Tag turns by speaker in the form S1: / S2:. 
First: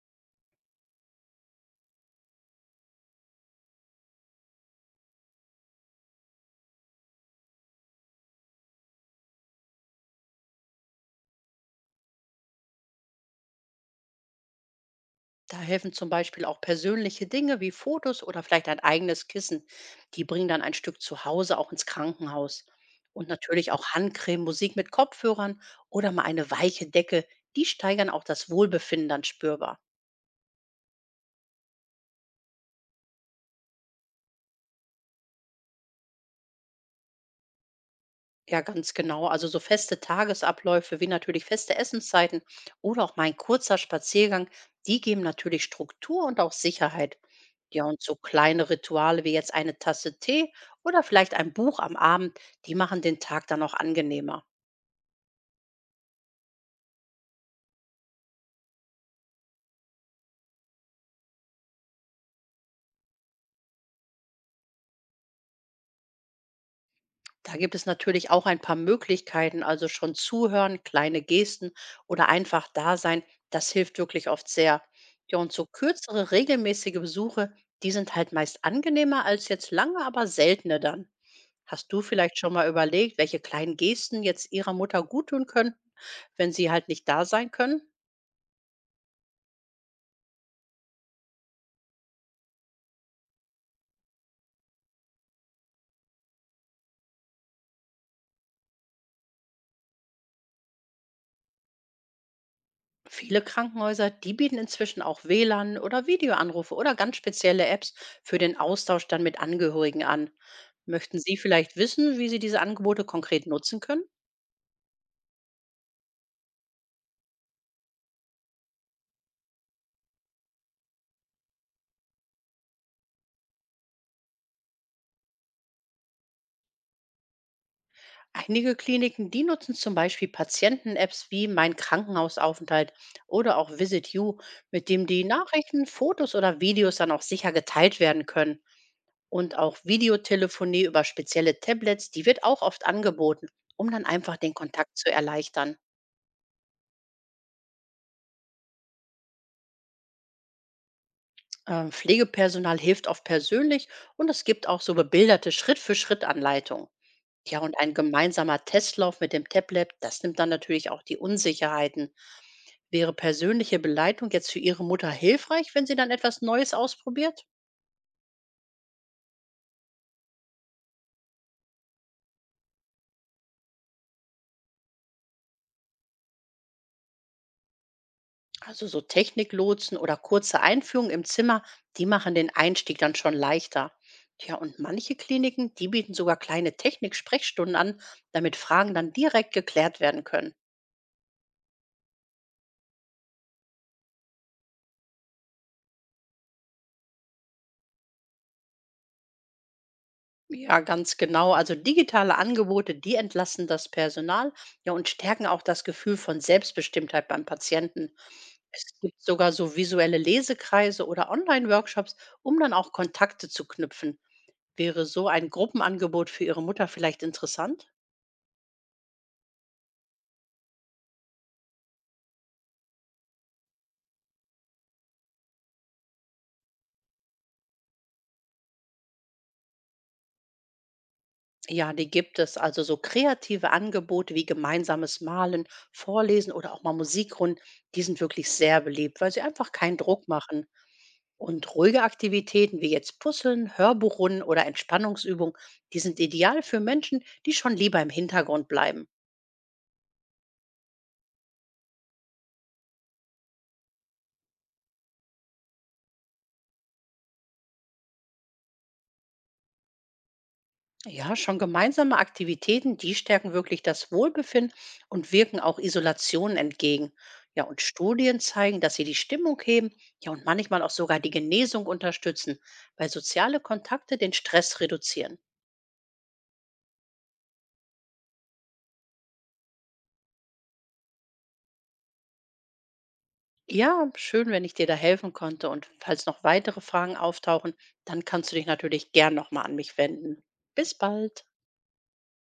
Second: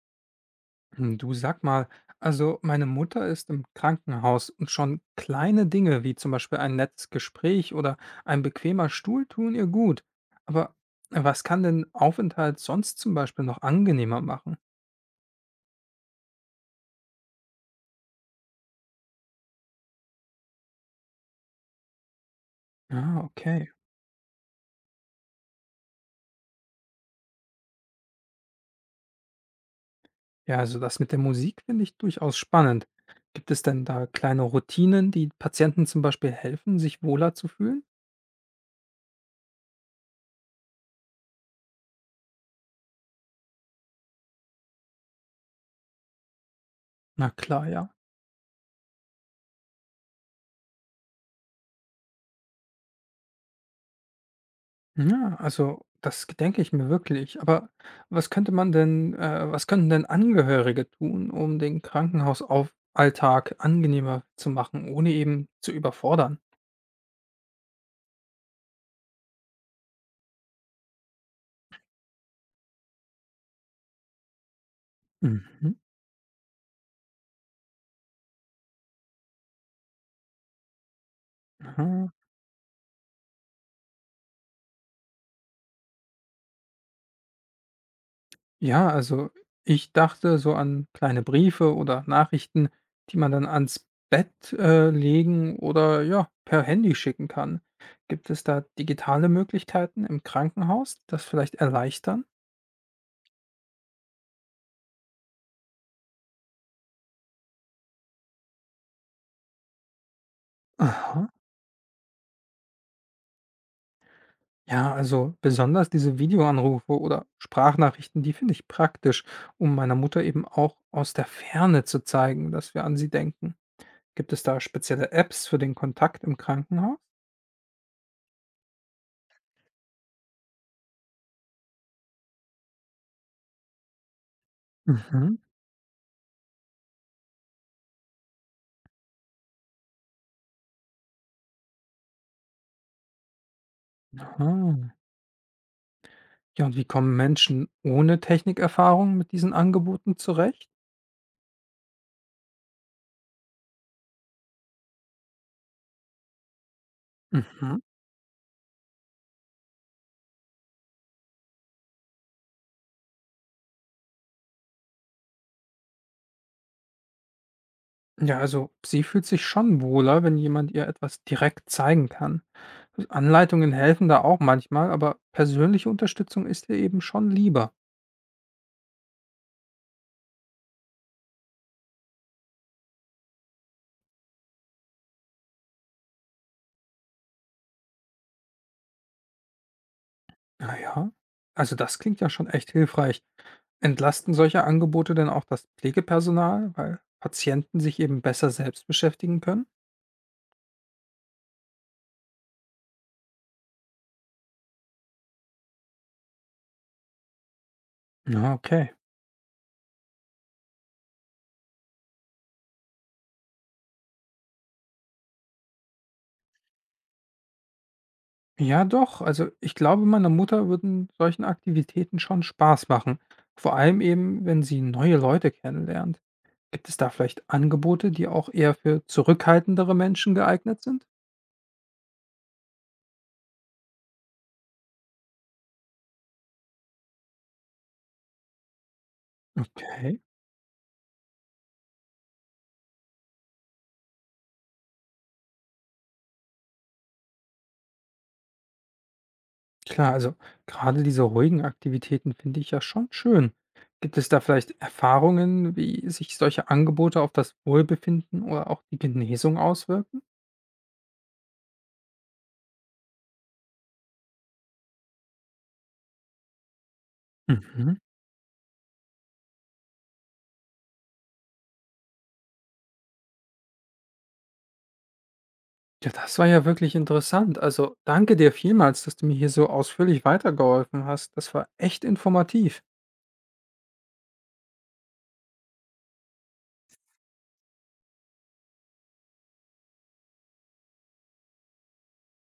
S1: Hm, du sag mal, also meine Mutter ist im Krankenhaus und schon kleine Dinge wie zum Beispiel ein nettes Gespräch oder ein bequemer Stuhl tun ihr gut. Aber was kann denn Aufenthalt sonst zum Beispiel noch angenehmer machen?
S2: Da helfen zum Beispiel auch persönliche Dinge wie Fotos oder vielleicht ein eigenes Kissen. Die bringen dann ein Stück zu Hause auch ins Krankenhaus.
S1: Ah,
S2: Und
S1: okay.
S2: natürlich auch Handcreme, Musik mit Kopfhörern oder mal eine weiche Decke. Die steigern auch das Wohlbefinden dann spürbar.
S1: Ja, also das mit der Musik finde ich durchaus spannend. Gibt es denn da kleine Routinen, die Patienten zum Beispiel helfen, sich wohler zu fühlen?
S2: Ja, ganz genau. Also so feste Tagesabläufe wie natürlich feste Essenszeiten oder auch mein kurzer Spaziergang, die geben natürlich Struktur und auch Sicherheit.
S1: Na klar,
S2: Ja,
S1: ja.
S2: und so kleine Rituale wie jetzt eine Tasse Tee oder vielleicht ein Buch am Abend, die machen den Tag dann auch angenehmer.
S1: Ja, also das denke ich mir wirklich. Aber was könnte man denn was könnten denn Angehörige tun, um den Krankenhausauff angenehmer zu machen, ohne eben zu überfordern?
S2: Da gibt es natürlich auch ein paar Möglichkeiten, also schon zuhören, kleine Gesten oder einfach da sein, das hilft wirklich oft sehr. Ja, und so
S1: Mhm.
S2: kürzere, regelmäßige Besuche, die sind halt meist angenehmer als jetzt lange, aber seltene dann. Hast du
S1: Aha.
S2: vielleicht schon mal überlegt, welche kleinen Gesten jetzt ihrer Mutter guttun können, wenn sie halt nicht da sein können?
S1: Ja, also ich dachte so an kleine Briefe oder Nachrichten, die man dann ans Bett legen oder ja, per Handy schicken kann. Gibt es da digitale Möglichkeiten im Krankenhaus, das vielleicht erleichtern?
S2: Viele Krankenhäuser, die bieten inzwischen auch WLAN oder Videoanrufe oder ganz spezielle Apps für den Austausch dann mit Angehörigen an. Möchten
S1: Aha.
S2: Sie vielleicht wissen, wie Sie diese Angebote konkret nutzen können?
S1: Ja, also besonders diese Videoanrufe oder Sprachnachrichten, die finde ich praktisch, um meiner Mutter eben auch aus der Ferne zu zeigen, dass wir an sie denken. Gibt es da spezielle Apps für den Kontakt im Krankenhaus?
S2: Einige Kliniken, die nutzen zum Beispiel Patienten-Apps wie Mein Krankenhausaufenthalt oder auch Visit You, mit dem die
S1: Mhm.
S2: Nachrichten, Fotos oder Videos dann auch sicher geteilt werden können. Und auch Videotelefonie über spezielle Tablets, die wird auch oft angeboten, um dann einfach den
S1: Ah.
S2: Kontakt zu erleichtern.
S1: Ja, und wie kommen Menschen ohne Technikerfahrung mit diesen Angeboten zurecht?
S2: Pflegepersonal hilft oft persönlich und es gibt auch so bebilderte Schritt-für-Schritt-Anleitungen. Ja, und
S1: Mhm.
S2: ein gemeinsamer Testlauf mit dem Tablet, das nimmt dann natürlich auch die Unsicherheiten. Wäre persönliche Beleitung jetzt für Ihre Mutter hilfreich, wenn sie dann etwas Neues ausprobiert?
S1: Ja, also sie fühlt sich schon wohler, wenn jemand ihr etwas direkt zeigen kann. Anleitungen helfen da auch manchmal, aber persönliche Unterstützung ist ihr eben schon lieber.
S2: Also so Techniklotsen oder kurze Einführungen im Zimmer, die machen den Einstieg dann schon leichter. Tja, und manche Kliniken, die bieten sogar kleine Technik-Sprechstunden an, damit Fragen dann direkt geklärt werden können.
S1: Na ja, also das klingt ja schon echt hilfreich. Entlasten solche Angebote denn auch das Pflegepersonal, weil Patienten sich eben besser selbst beschäftigen können?
S2: Ja, ganz genau. Also digitale Angebote, die entlasten das Personal, ja, und stärken auch das Gefühl von Selbstbestimmtheit beim Patienten.
S1: Na,
S2: Es
S1: okay.
S2: gibt sogar so visuelle Lesekreise oder Online-Workshops, um dann auch Kontakte zu knüpfen. Wäre so ein Gruppenangebot für Ihre Mutter vielleicht interessant?
S1: Ja, doch. Also ich glaube, meiner Mutter würden solchen Aktivitäten schon Spaß machen. Vor allem eben, wenn sie neue Leute kennenlernt. Gibt es da vielleicht Angebote, die auch eher für zurückhaltendere Menschen geeignet sind?
S2: Ja, die gibt es. Also so kreative Angebote wie gemeinsames Malen, Vorlesen oder auch mal Musikrunden, die sind wirklich sehr beliebt, weil sie einfach keinen
S1: Okay.
S2: Druck machen. Und ruhige Aktivitäten wie jetzt Puzzeln, Hörbuchrunden oder Entspannungsübungen, die sind ideal für Menschen, die schon lieber im Hintergrund bleiben.
S1: Klar, also gerade diese ruhigen Aktivitäten finde ich ja schon schön. Gibt es da vielleicht Erfahrungen, wie sich solche Angebote auf das Wohlbefinden oder auch die Genesung auswirken?
S2: Ja, schon gemeinsame Aktivitäten, die stärken wirklich das Wohlbefinden und wirken auch Isolation entgegen. Ja, und
S1: Mhm.
S2: Studien zeigen, dass sie die Stimmung heben, ja, und manchmal auch sogar die Genesung unterstützen, weil soziale Kontakte den Stress reduzieren.
S1: Ja, das war ja wirklich interessant. Also danke dir vielmals, dass du mir hier so ausführlich weitergeholfen hast. Das war echt informativ.
S2: Ja, schön, wenn ich dir da helfen konnte. Und falls noch weitere Fragen auftauchen, dann kannst du dich natürlich gern nochmal an mich wenden. Bis bald.